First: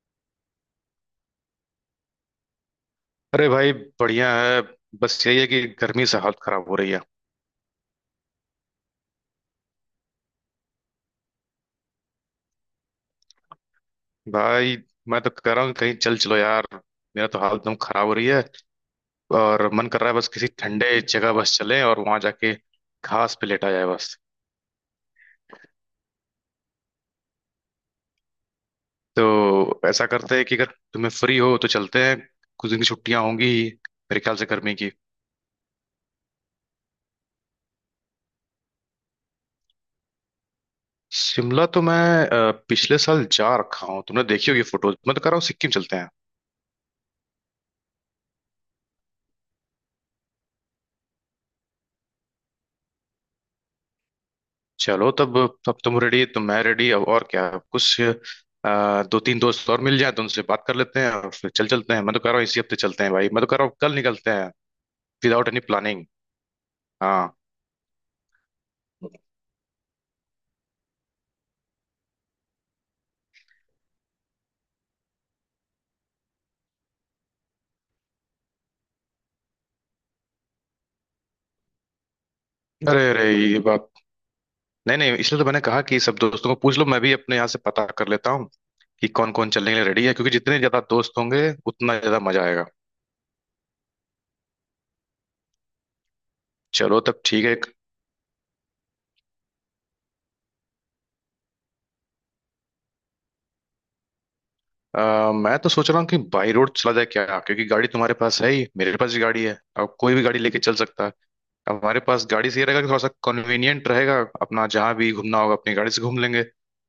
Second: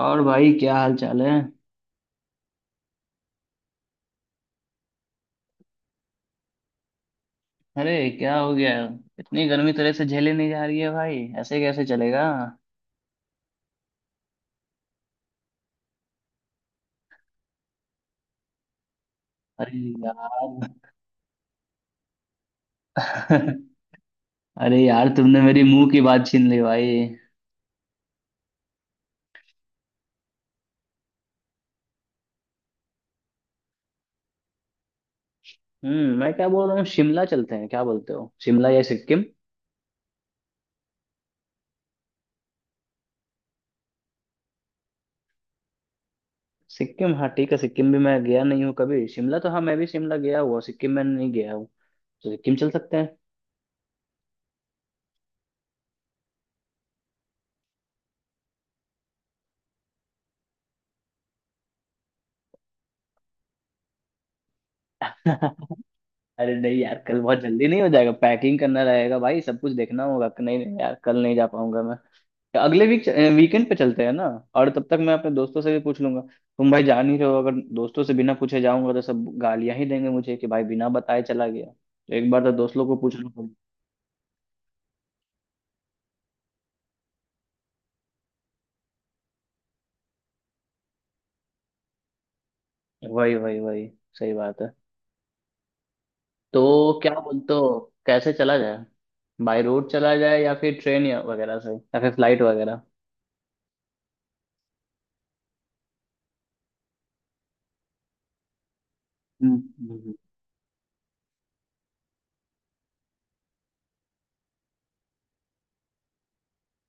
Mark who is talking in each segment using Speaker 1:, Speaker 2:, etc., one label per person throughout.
Speaker 1: और भाई क्या हाल चाल है?
Speaker 2: अरे भाई। बढ़िया है। बस यही है कि गर्मी से हालत खराब हो रही है।
Speaker 1: अरे क्या हो गया? इतनी गर्मी तरह से झेले नहीं जा रही है भाई, ऐसे कैसे चलेगा?
Speaker 2: भाई मैं तो कह रहा हूँ कहीं चल चलो यार। मेरा तो हालत एकदम खराब हो रही है। और
Speaker 1: अरे
Speaker 2: मन कर रहा है बस किसी
Speaker 1: यार।
Speaker 2: ठंडे जगह बस चले और वहां जाके घास पे लेटा जाए बस।
Speaker 1: अरे यार, तुमने मेरी मुंह की बात छीन ली भाई।
Speaker 2: तो ऐसा करते हैं कि अगर तुम्हें फ्री हो तो चलते हैं। कुछ दिन की छुट्टियां होंगी ही, मेरे ख्याल से गर्मी की।
Speaker 1: हम्म, मैं क्या बोल रहा हूँ, शिमला चलते हैं, क्या बोलते हो, शिमला या सिक्किम?
Speaker 2: शिमला तो मैं पिछले साल जा रखा हूँ, तुमने देखी होगी फोटोज। मैं तो कह रहा हूँ सिक्किम चलते हैं।
Speaker 1: सिक्किम, हाँ ठीक है, सिक्किम भी मैं गया नहीं हूँ कभी। शिमला तो हाँ, मैं भी शिमला गया हुआ, सिक्किम में नहीं गया हूँ। तो सिक्किम चल सकते हैं।
Speaker 2: चलो तब। तब तुम रेडी तो मैं रेडी। अब और क्या, अब कुछ दो तीन दोस्त और मिल जाए तो उनसे बात कर लेते हैं और फिर चल चलते हैं। मैं तो कह रहा हूँ इसी हफ्ते चलते हैं भाई। मैं तो कह रहा हूँ कल निकलते हैं, विदाउट एनी प्लानिंग।
Speaker 1: अरे नहीं यार, कल
Speaker 2: हाँ।
Speaker 1: बहुत जल्दी नहीं हो जाएगा? पैकिंग करना रहेगा भाई, सब कुछ देखना होगा। नहीं नहीं यार, कल नहीं जा पाऊंगा मैं। अगले वीक वीकेंड पे चलते हैं ना। और तब तक मैं अपने दोस्तों से भी पूछ लूंगा। तुम भाई जान ही रहे हो, अगर दोस्तों से बिना पूछे जाऊंगा तो सब गालियां ही देंगे मुझे कि भाई बिना बताए चला गया। तो एक बार तो दोस्त लोग को
Speaker 2: अरे
Speaker 1: पूछ
Speaker 2: अरे
Speaker 1: लूं।
Speaker 2: ये बात। नहीं नहीं, इसलिए तो मैंने कहा कि सब दोस्तों को पूछ लो, मैं भी अपने यहाँ से पता कर लेता हूँ कि कौन कौन चलने के लिए रेडी है, क्योंकि जितने ज्यादा दोस्त होंगे उतना ज्यादा मजा आएगा।
Speaker 1: वही वही वही, सही बात है। तो
Speaker 2: चलो
Speaker 1: क्या
Speaker 2: तब ठीक
Speaker 1: बोलते
Speaker 2: है।
Speaker 1: हो, कैसे चला जाए? बाय रोड चला जाए या फिर ट्रेन या वगैरह से या फिर फ्लाइट वगैरह?
Speaker 2: मैं तो सोच रहा हूँ कि बाई रोड चला जाए क्या, क्योंकि गाड़ी तुम्हारे पास है ही, मेरे पास भी गाड़ी
Speaker 1: हम्म
Speaker 2: है,
Speaker 1: हम्म,
Speaker 2: अब
Speaker 1: हम्म।
Speaker 2: कोई भी गाड़ी लेके चल सकता है। हमारे पास गाड़ी से ये रहेगा कि थोड़ा सा कन्वीनियंट रहेगा अपना, जहाँ भी घूमना होगा अपनी गाड़ी से घूम लेंगे।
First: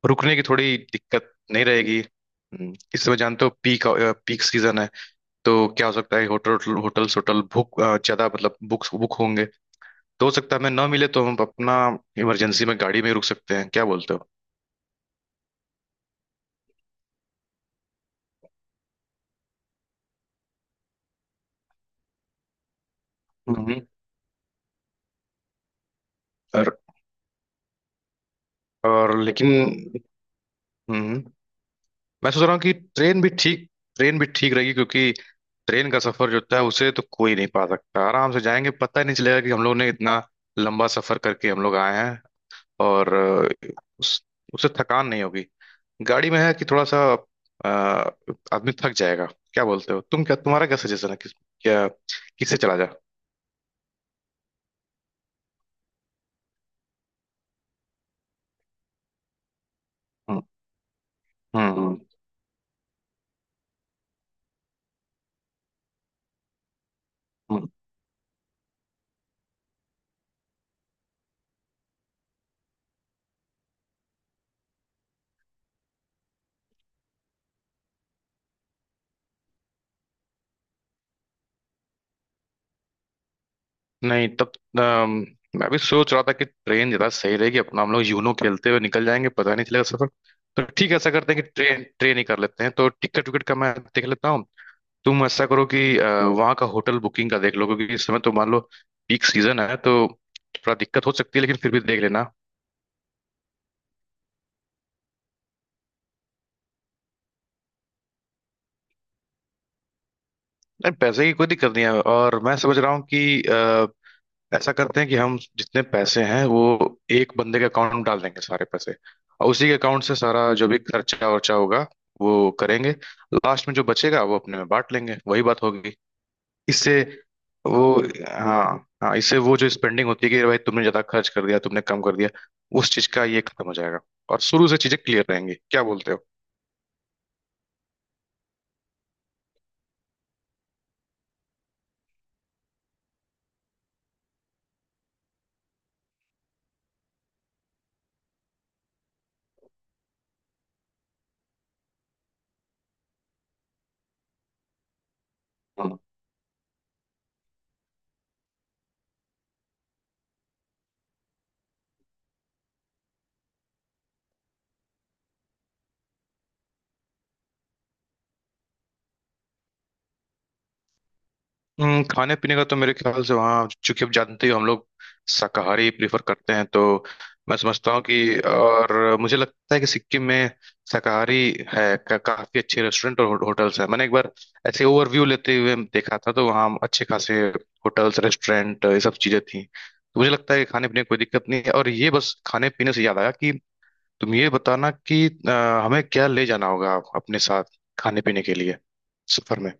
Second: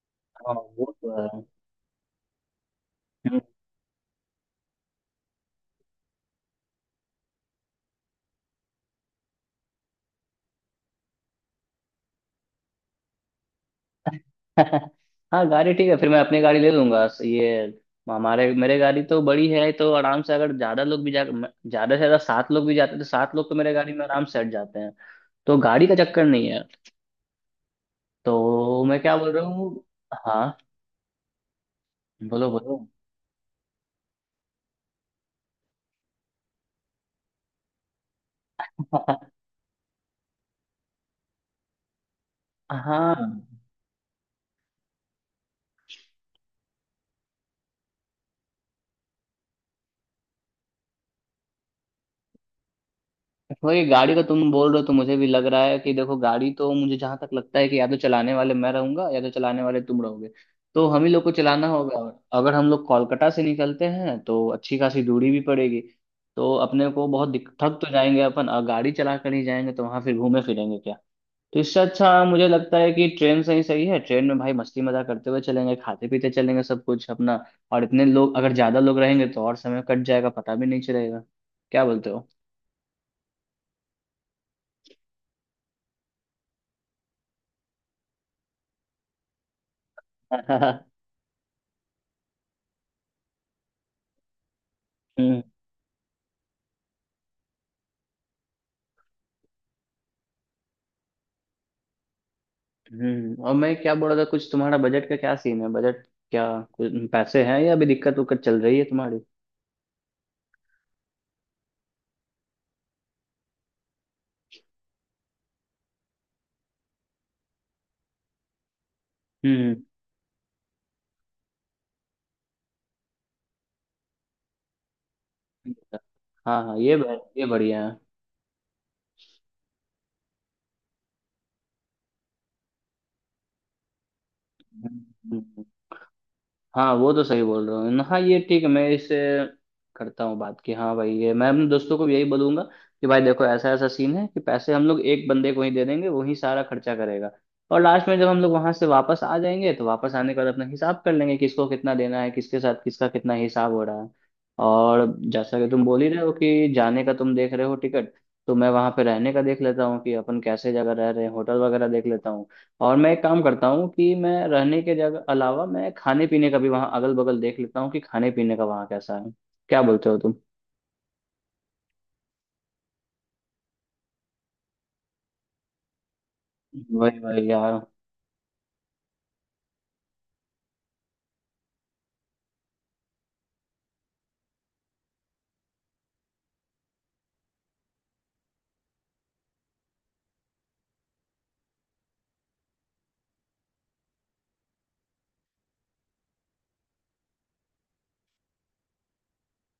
Speaker 2: रुकने की
Speaker 1: हाँ
Speaker 2: थोड़ी
Speaker 1: वो
Speaker 2: दिक्कत
Speaker 1: तो
Speaker 2: नहीं रहेगी। इस समय
Speaker 1: है।
Speaker 2: जानते हो पीक पीक सीजन है। तो क्या हो सकता है होटल बुक ज्यादा, मतलब बुक बुक होंगे। तो हो सकता है हमें ना मिले तो हम अपना इमरजेंसी में गाड़ी में ही रुक सकते हैं, क्या बोलते हो।
Speaker 1: हाँ, गाड़ी ठीक है, फिर मैं अपनी गाड़ी ले लूंगा। ये हमारे मेरे गाड़ी तो बड़ी है, तो आराम से अगर ज्यादा लोग भी जा, ज्यादा से ज्यादा सात लोग भी जाते हैं तो सात लोग तो मेरे
Speaker 2: हम्म।
Speaker 1: गाड़ी में आराम से हट जाते हैं। तो गाड़ी का चक्कर नहीं है।
Speaker 2: और,
Speaker 1: तो मैं क्या
Speaker 2: और
Speaker 1: बोल रहा
Speaker 2: लेकिन
Speaker 1: हूँ। हाँ,
Speaker 2: हम्म, मैं सोच
Speaker 1: बोलो
Speaker 2: रहा हूँ कि
Speaker 1: बोलो।
Speaker 2: ट्रेन भी ठीक रहेगी, क्योंकि ट्रेन का सफर जो होता है उसे तो कोई नहीं पा सकता। आराम से जाएंगे, पता ही नहीं चलेगा कि हम लोग ने इतना लंबा सफर करके हम लोग आए हैं। और
Speaker 1: हाँ,
Speaker 2: अ, उस उससे थकान नहीं होगी। गाड़ी में है कि थोड़ा सा अ, आदमी थक जाएगा। क्या बोलते हो तुम, क्या तुम्हारा क्या सजेशन है, क्या किससे चला जाए।
Speaker 1: वही गाड़ी का तुम बोल रहे हो तो मुझे भी लग रहा है कि देखो, गाड़ी तो मुझे जहां तक लगता है कि या तो चलाने वाले मैं रहूंगा या तो चलाने वाले तुम रहोगे।
Speaker 2: हम्म
Speaker 1: तो हम ही लोग को चलाना होगा,
Speaker 2: हम्म
Speaker 1: और अगर हम लोग कोलकाता से निकलते हैं तो अच्छी खासी दूरी भी पड़ेगी। तो अपने को बहुत
Speaker 2: हम्म।
Speaker 1: थक तो जाएंगे अपन, और गाड़ी चला कर ही जाएंगे तो वहां फिर घूमे फिरेंगे क्या। तो इससे अच्छा मुझे लगता है कि ट्रेन से ही सही है। ट्रेन में भाई मस्ती मजाक करते हुए चलेंगे, खाते पीते चलेंगे सब कुछ अपना। और इतने लोग अगर ज्यादा लोग रहेंगे तो और समय कट जाएगा, पता भी नहीं चलेगा। क्या बोलते हो?
Speaker 2: नहीं तब अम, मैं भी सोच रहा था कि ट्रेन ज्यादा सही रहेगी, अपना हम लोग यूनो खेलते हुए निकल जाएंगे, पता नहीं चलेगा सफर। तो ठीक है ऐसा करते हैं कि ट्रेन ट्रेन ही कर लेते हैं, तो टिकट विकट का मैं देख लेता हूँ। तुम
Speaker 1: हम्म
Speaker 2: ऐसा करो कि वहाँ का होटल बुकिंग का देख लो, क्योंकि इस समय तो मान लो पीक सीजन है, तो थोड़ा दिक्कत हो सकती है लेकिन फिर भी देख लेना।
Speaker 1: हम्म। और मैं क्या बोल रहा था, कुछ तुम्हारा बजट का क्या सीन है, बजट क्या, कुछ पैसे हैं या अभी दिक्कत उक्कत चल रही है तुम्हारी?
Speaker 2: नहीं पैसे की कोई दिक्कत नहीं है, और मैं समझ रहा हूँ कि ऐसा करते हैं कि हम जितने पैसे हैं वो एक बंदे के अकाउंट में डाल देंगे सारे पैसे, और उसी के
Speaker 1: हम्म।
Speaker 2: अकाउंट से सारा जो भी खर्चा वर्चा होगा वो करेंगे। लास्ट में जो बचेगा वो अपने में बांट लेंगे, वही बात होगी।
Speaker 1: हाँ हाँ,
Speaker 2: इससे
Speaker 1: ये बढ़िया है।
Speaker 2: वो हाँ, हाँ इससे वो जो स्पेंडिंग होती है कि भाई तुमने ज्यादा खर्च कर दिया, तुमने कम कर दिया, उस चीज का ये खत्म हो जाएगा और शुरू से
Speaker 1: हम्म,
Speaker 2: चीजें क्लियर रहेंगी,
Speaker 1: हम्म।
Speaker 2: क्या बोलते
Speaker 1: हाँ वो तो सही बोल रहे हो न, हाँ ये ठीक है, मैं इससे करता हूँ बात कि हाँ भाई, ये मैं अपने दोस्तों को भी यही बोलूंगा कि भाई देखो, ऐसा ऐसा सीन है कि पैसे हम लोग एक बंदे को ही दे देंगे, वही सारा खर्चा करेगा। और लास्ट में जब हम लोग वहां से वापस आ जाएंगे तो वापस आने के बाद अपना हिसाब कर लेंगे, किसको कितना देना है, किसके साथ किसका कितना हिसाब हो रहा है। और जैसा कि तुम
Speaker 2: हो।
Speaker 1: बोल ही रहे हो कि जाने का तुम देख रहे हो टिकट, तो मैं वहां पे रहने का देख लेता हूँ कि अपन कैसे जगह रह रहे हैं, होटल वगैरह देख लेता हूँ। और मैं एक काम करता हूँ कि मैं रहने के जगह अलावा मैं खाने पीने का भी वहाँ अगल बगल देख लेता हूँ कि खाने पीने का वहाँ कैसा है। क्या बोलते हो तुम?
Speaker 2: खाने पीने का तो मेरे ख्याल से वहाँ, चूंकि आप जानते हो हम लोग शाकाहारी प्रेफर करते हैं, तो
Speaker 1: वही वही
Speaker 2: मैं
Speaker 1: यार।
Speaker 2: समझता हूँ कि और मुझे लगता है कि सिक्किम में शाकाहारी काफी अच्छे रेस्टोरेंट और होटल्स हैं। मैंने एक बार ऐसे ओवरव्यू लेते हुए देखा था तो वहाँ अच्छे खासे होटल्स रेस्टोरेंट ये सब चीजें थी, तो मुझे लगता है कि खाने पीने की कोई दिक्कत नहीं है। और ये बस खाने पीने से याद आया कि तुम ये बताना कि हमें क्या ले जाना होगा अपने साथ खाने पीने के लिए सफर में।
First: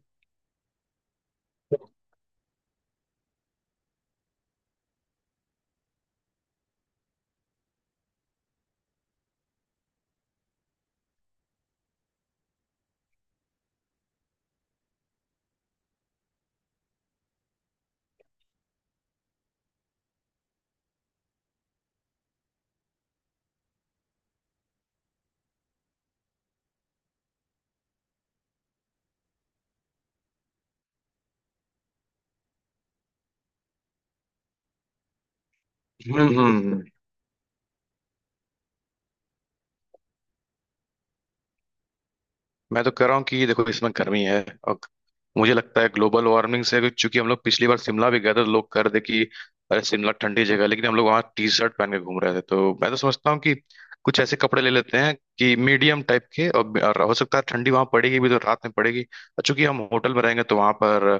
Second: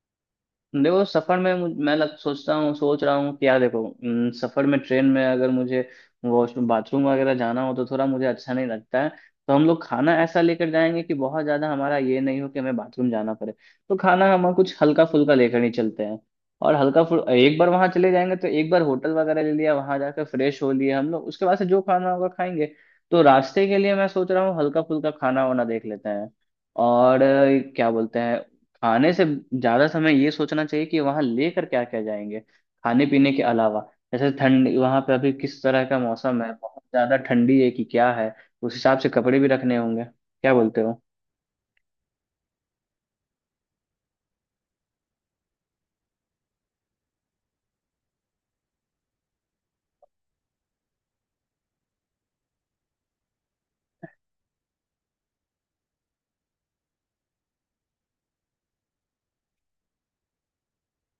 Speaker 1: देखो सफर में सोचता हूँ, सोच रहा हूँ कि यार देखो, सफर में ट्रेन में अगर मुझे वॉशरूम बाथरूम वगैरह जाना हो तो थोड़ा मुझे अच्छा नहीं लगता है। तो हम लोग खाना ऐसा लेकर जाएंगे कि बहुत ज्यादा हमारा ये नहीं हो कि हमें बाथरूम जाना पड़े। तो खाना हम कुछ हल्का फुल्का लेकर ही चलते हैं। और हल्का फुल, एक बार वहां चले जाएंगे तो एक बार होटल वगैरह ले लिया, वहां जाकर फ्रेश हो लिए हम लोग, उसके बाद से जो खाना होगा खाएंगे। तो रास्ते के लिए मैं सोच रहा हूँ हल्का फुल्का खाना वाना देख लेते हैं। और क्या बोलते हैं, आने से ज्यादा समय ये सोचना चाहिए कि वहां लेकर क्या क्या जाएंगे खाने पीने के अलावा। जैसे ठंडी वहां पे अभी किस तरह का
Speaker 2: हम्म
Speaker 1: मौसम है, बहुत
Speaker 2: हम्म
Speaker 1: ज्यादा ठंडी है कि क्या है, उस हिसाब से कपड़े भी रखने होंगे। क्या बोलते हो?
Speaker 2: मैं तो कह रहा हूँ कि ये देखो इसमें गर्मी है, और मुझे लगता है ग्लोबल वार्मिंग से, क्योंकि हम लोग पिछली बार शिमला भी गए थे तो लोग कह रहे थे कि अरे शिमला ठंडी जगह है, लेकिन हम लोग वहाँ टी शर्ट पहन के घूम रहे थे, तो मैं तो समझता हूँ कि कुछ ऐसे कपड़े ले लेते हैं कि मीडियम टाइप के, और हो सकता है ठंडी वहाँ पड़ेगी भी तो रात में पड़ेगी, और चूंकि हम होटल में रहेंगे तो वहाँ पर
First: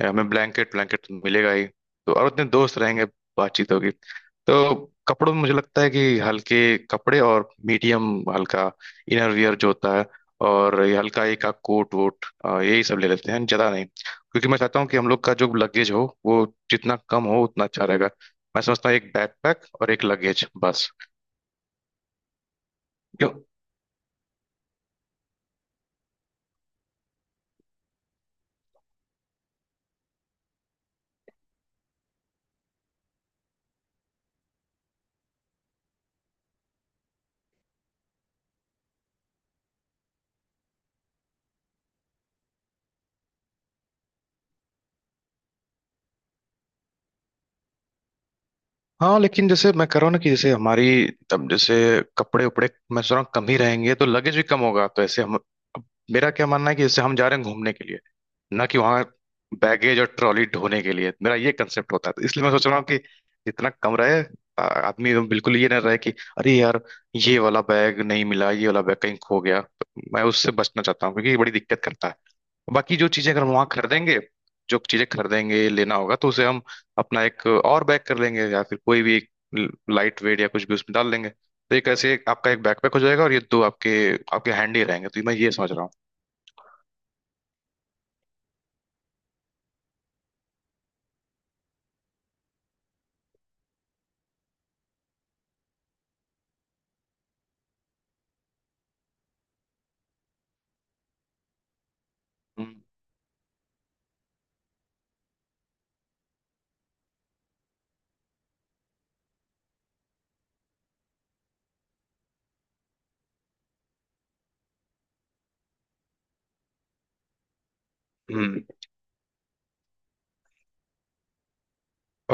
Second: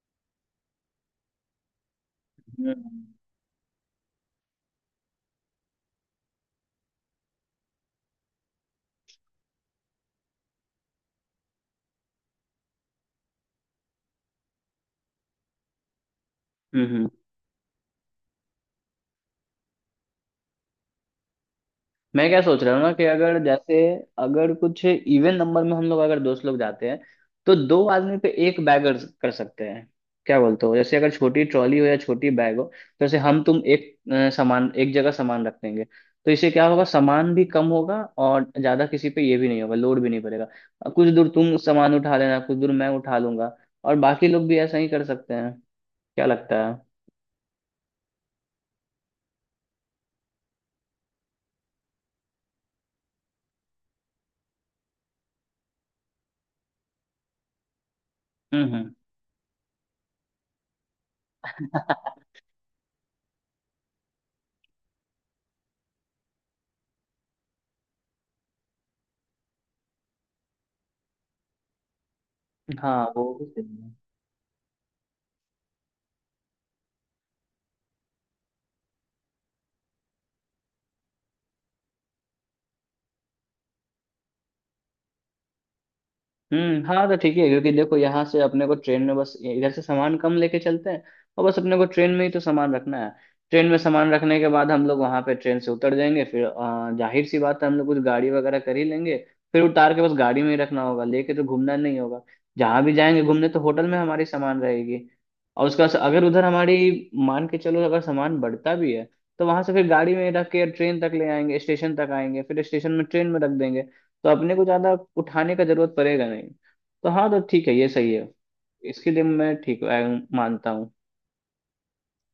Speaker 2: हमें ब्लैंकेट ब्लैंकेट तो मिलेगा ही, तो और उतने दोस्त रहेंगे
Speaker 1: हम्म
Speaker 2: बातचीत होगी। तो कपड़ों में मुझे लगता है कि हल्के कपड़े और मीडियम हल्का इनर वियर जो होता है, और ये हल्का एक का कोट वोट यही सब ले लेते हैं ज्यादा नहीं, क्योंकि मैं चाहता हूँ कि हम लोग का जो लगेज हो वो जितना
Speaker 1: हम्म।
Speaker 2: कम हो उतना अच्छा रहेगा। मैं समझता हूँ एक बैकपैक और एक लगेज बस।
Speaker 1: मैं क्या सोच रहा हूँ ना, कि
Speaker 2: क्यों।
Speaker 1: अगर जैसे अगर कुछ इवन नंबर में हम लोग अगर दोस्त लोग जाते हैं तो दो आदमी पे एक बैग कर कर सकते हैं। क्या बोलते हो, जैसे अगर छोटी ट्रॉली हो या छोटी बैग हो तो जैसे हम तुम एक सामान, एक जगह सामान रख देंगे तो इससे क्या होगा, सामान भी कम होगा और ज्यादा किसी पे ये भी नहीं होगा, लोड भी नहीं पड़ेगा। कुछ दूर तुम सामान उठा लेना, कुछ दूर मैं उठा लूंगा। और बाकी लोग भी ऐसा ही कर सकते हैं। क्या लगता है?
Speaker 2: हाँ लेकिन जैसे मैं कह रहा हूँ ना कि जैसे हमारी तब जैसे कपड़े उपड़े मैं सोच रहा हूँ कम ही रहेंगे तो लगेज भी कम होगा, तो ऐसे हम अब मेरा क्या मानना है कि जैसे हम जा रहे हैं घूमने के लिए, ना कि
Speaker 1: हम्म।
Speaker 2: वहाँ बैगेज और ट्रॉली ढोने के लिए। मेरा ये कंसेप्ट होता है, तो इसलिए मैं सोच रहा हूँ कि जितना कम रहे। आदमी एकदम बिल्कुल ये ना रहे कि अरे यार ये वाला बैग नहीं मिला, ये वाला बैग कहीं खो गया। तो मैं उससे बचना चाहता हूँ क्योंकि ये बड़ी दिक्कत करता है। बाकी
Speaker 1: हाँ
Speaker 2: जो चीजें
Speaker 1: वो
Speaker 2: अगर
Speaker 1: भी
Speaker 2: हम वहां
Speaker 1: सही है।
Speaker 2: खरीदेंगे जो चीजें खरीदेंगे लेना होगा तो उसे हम अपना एक और बैग कर लेंगे, या फिर कोई भी एक लाइट वेट या कुछ भी उसमें डाल लेंगे, तो एक ऐसे एक आपका एक बैकपैक हो जाएगा और ये दो आपके आपके हैंडी रहेंगे, तो मैं ये समझ रहा हूँ।
Speaker 1: हम्म, हाँ तो ठीक है। क्योंकि देखो, यहाँ से अपने को ट्रेन में बस इधर से सामान कम लेके चलते हैं, और बस अपने को ट्रेन में ही तो सामान रखना है। ट्रेन में सामान रखने के बाद हम लोग वहाँ पे ट्रेन से उतर जाएंगे, फिर जाहिर सी बात है हम लोग कुछ गाड़ी वगैरह कर ही लेंगे। फिर उतार के बस गाड़ी में ही रखना होगा, लेके तो घूमना नहीं होगा।
Speaker 2: हम्म
Speaker 1: जहाँ भी जाएंगे घूमने, तो होटल में हमारी सामान रहेगी। और उसका अगर उधर हमारी मान के चलो अगर सामान बढ़ता भी है तो वहां से फिर गाड़ी में रख के ट्रेन तक ले आएंगे, स्टेशन तक आएंगे, फिर स्टेशन में ट्रेन में रख देंगे। तो अपने को ज्यादा उठाने का जरूरत पड़ेगा नहीं। तो हाँ, तो ठीक है, ये सही है।
Speaker 2: हम्म।
Speaker 1: इसके लिए मैं ठीक मानता हूँ।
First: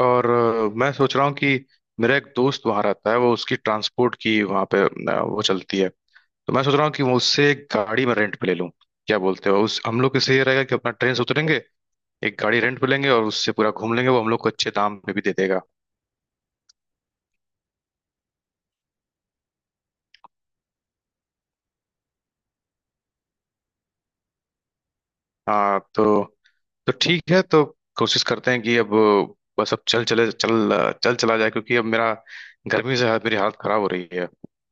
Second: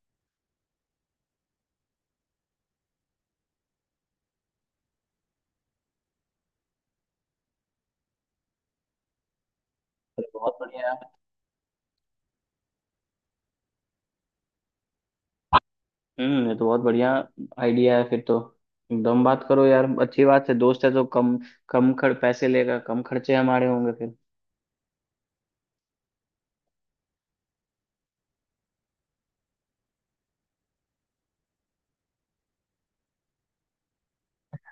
Speaker 2: और मैं सोच रहा हूँ कि मेरा एक दोस्त वहां रहता है, वो उसकी ट्रांसपोर्ट की वहां पे वो चलती है, तो मैं सोच रहा हूँ कि वो उससे एक गाड़ी मैं रेंट पे ले लूँ। क्या बोलते हो, उस हम लोग के
Speaker 1: अरे
Speaker 2: से ये
Speaker 1: बहुत
Speaker 2: रहेगा कि अपना
Speaker 1: बढ़िया।
Speaker 2: ट्रेन से उतरेंगे, एक गाड़ी रेंट पे लेंगे और उससे पूरा घूम लेंगे, वो हम लोग को अच्छे दाम पे भी दे देगा।
Speaker 1: हम्म, ये तो बहुत बढ़िया आइडिया है फिर तो। एकदम बात करो यार, अच्छी बात है, दोस्त है तो कम कम खर्च, पैसे लेगा कम, खर्चे हमारे होंगे फिर।
Speaker 2: हाँ तो ठीक है तो कोशिश करते हैं कि अब बस अब चल चले चल चल चला जाए, क्योंकि अब मेरा गर्मी से मेरी हालत खराब हो रही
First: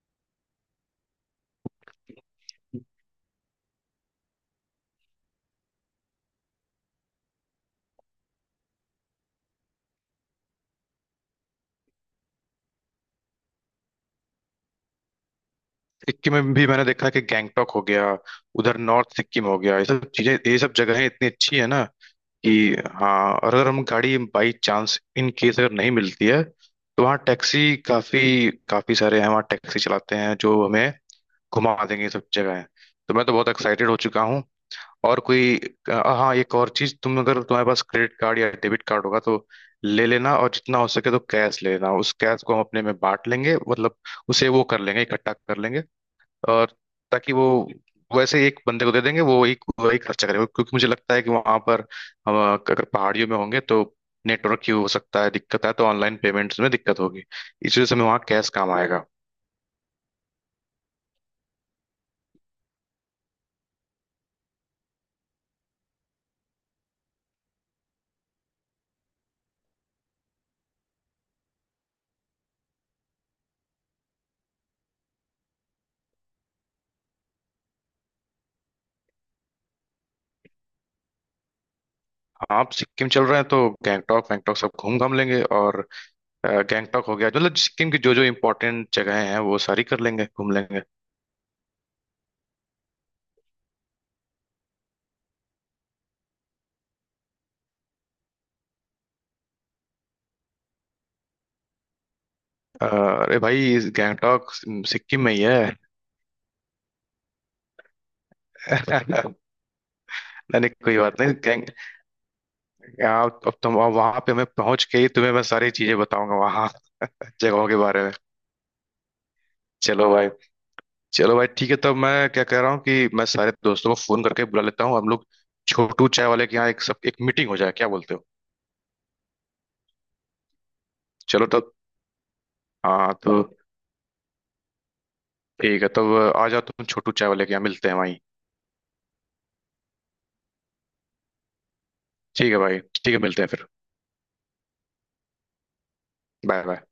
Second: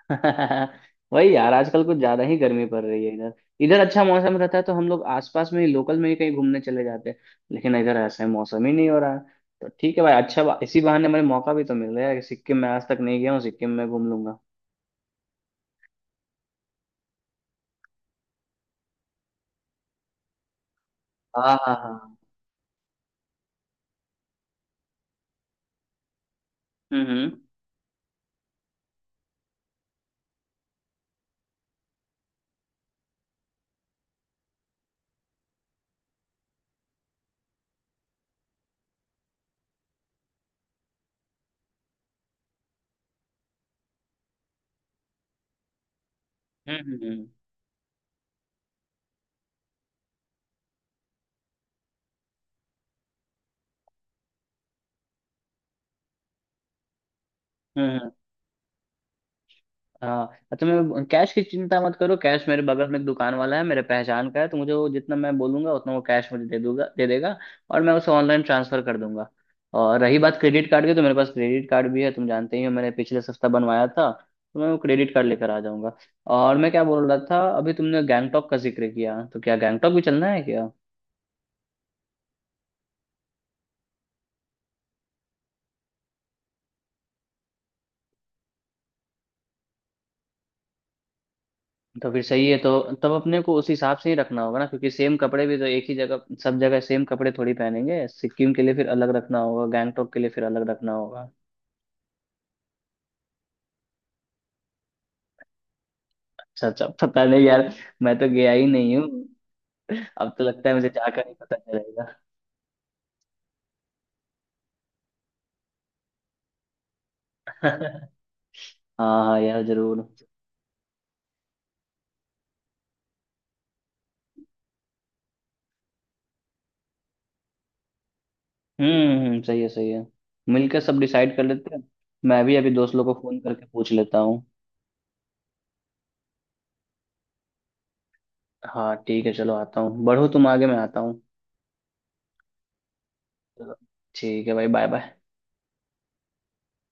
Speaker 1: वही यार, आजकल कुछ ज्यादा ही गर्मी
Speaker 2: है।
Speaker 1: पड़ रही है इधर। इधर अच्छा मौसम रहता है तो हम लोग आसपास में ही लोकल में ही कहीं घूमने चले जाते हैं, लेकिन इधर ऐसा ही मौसम ही नहीं हो रहा है। तो ठीक है भाई, अच्छा, इसी बहाने मुझे मौका भी तो मिल रहा है कि सिक्किम में आज तक नहीं गया हूँ, सिक्किम में घूम लूंगा।
Speaker 2: सिक्किम में भी मैंने देखा है कि गैंगटॉक हो गया, उधर नॉर्थ सिक्किम हो गया, ये सब चीजें ये सब जगहें इतनी
Speaker 1: हाँ
Speaker 2: अच्छी है
Speaker 1: हाँ
Speaker 2: ना
Speaker 1: हाँ।
Speaker 2: कि। हाँ और अगर हम गाड़ी बाई चांस इन केस अगर नहीं मिलती है तो वहाँ
Speaker 1: हम्म।
Speaker 2: टैक्सी काफी काफी सारे हैं, वहाँ टैक्सी चलाते हैं जो हमें घुमा देंगे ये सब जगहें। तो मैं तो बहुत एक्साइटेड हो चुका हूँ। और कोई अ, हाँ एक और चीज, तुम अगर तुम्हारे पास क्रेडिट कार्ड या डेबिट कार्ड होगा तो ले लेना, और जितना हो सके तो कैश ले लेना। उस कैश को हम अपने में बांट लेंगे, मतलब उसे वो कर लेंगे इकट्ठा कर लेंगे, और
Speaker 1: हम्म।
Speaker 2: ताकि वो वैसे ही एक बंदे को दे देंगे, वो एक वही खर्चा करेगा, क्योंकि मुझे लगता है कि वहां पर हम अगर पहाड़ियों में होंगे तो नेटवर्क की हो सकता है दिक्कत है, तो ऑनलाइन पेमेंट्स में दिक्कत होगी, इस वजह से हमें
Speaker 1: हम्म,
Speaker 2: वहाँ कैश काम आएगा।
Speaker 1: हाँ तुम्हें कैश की चिंता मत करो, कैश मेरे बगल में एक दुकान वाला है, मेरे पहचान का है, तो मुझे वो जितना मैं बोलूंगा उतना वो कैश मुझे दे देगा। और मैं उसे ऑनलाइन ट्रांसफर कर दूंगा। और रही बात क्रेडिट कार्ड की, तो मेरे पास क्रेडिट कार्ड भी है, तुम जानते ही हो मैंने पिछले सप्ताह बनवाया था। तो मैं वो क्रेडिट कार्ड लेकर आ जाऊंगा। और मैं क्या बोल रहा था, अभी तुमने गैंगटॉक का जिक्र किया, तो क्या गैंगटॉक भी चलना है क्या?
Speaker 2: आप सिक्किम चल रहे हैं तो गैंगटॉक वैंगटॉक सब घूम घाम लेंगे, और गैंगटॉक हो गया मतलब सिक्किम की जो जो इम्पोर्टेंट जगहें हैं वो सारी कर लेंगे घूम लेंगे।
Speaker 1: तो फिर सही है तो। तब अपने को उस हिसाब से ही रखना होगा ना, क्योंकि सेम कपड़े भी तो एक ही जगह, सब जगह सेम कपड़े थोड़ी पहनेंगे, सिक्किम के लिए फिर अलग रखना होगा, गैंगटोक के लिए फिर अलग रखना होगा।
Speaker 2: अरे भाई इस गैंगटॉक सिक्किम में ही है।
Speaker 1: अच्छा अच्छा, पता नहीं यार, मैं तो गया ही नहीं हूँ। अब तो
Speaker 2: नहीं
Speaker 1: लगता
Speaker 2: नहीं,
Speaker 1: है मुझे
Speaker 2: कोई बात
Speaker 1: जाकर
Speaker 2: नहीं
Speaker 1: ही पता
Speaker 2: गैंग
Speaker 1: चलेगा।
Speaker 2: या अब तुम अब वहां पे मैं पहुंच के ही तुम्हें मैं सारी चीजें बताऊंगा वहां जगहों के बारे में।
Speaker 1: हाँ हाँ यार जरूर।
Speaker 2: चलो भाई। चलो भाई ठीक है तब, मैं क्या कह रहा हूँ कि मैं सारे दोस्तों को फोन करके बुला लेता हूँ, हम लोग छोटू चाय वाले के यहाँ एक सब एक मीटिंग हो जाए, क्या बोलते हो।
Speaker 1: सही है सही है, मिलकर सब डिसाइड कर
Speaker 2: चलो तब।
Speaker 1: लेते हैं। मैं भी अभी दोस्त लोग को
Speaker 2: हाँ
Speaker 1: फोन
Speaker 2: तो
Speaker 1: करके पूछ लेता हूँ।
Speaker 2: ठीक है तब आ जाओ तुम, छोटू चाय वाले के यहाँ मिलते हैं वहीं।
Speaker 1: हाँ ठीक है, चलो आता हूँ, बढ़ो तुम आगे, मैं आता हूँ।
Speaker 2: ठीक है भाई, ठीक है मिलते हैं फिर।
Speaker 1: चलो, ठीक है भाई, बाय बाय।
Speaker 2: Bye bye.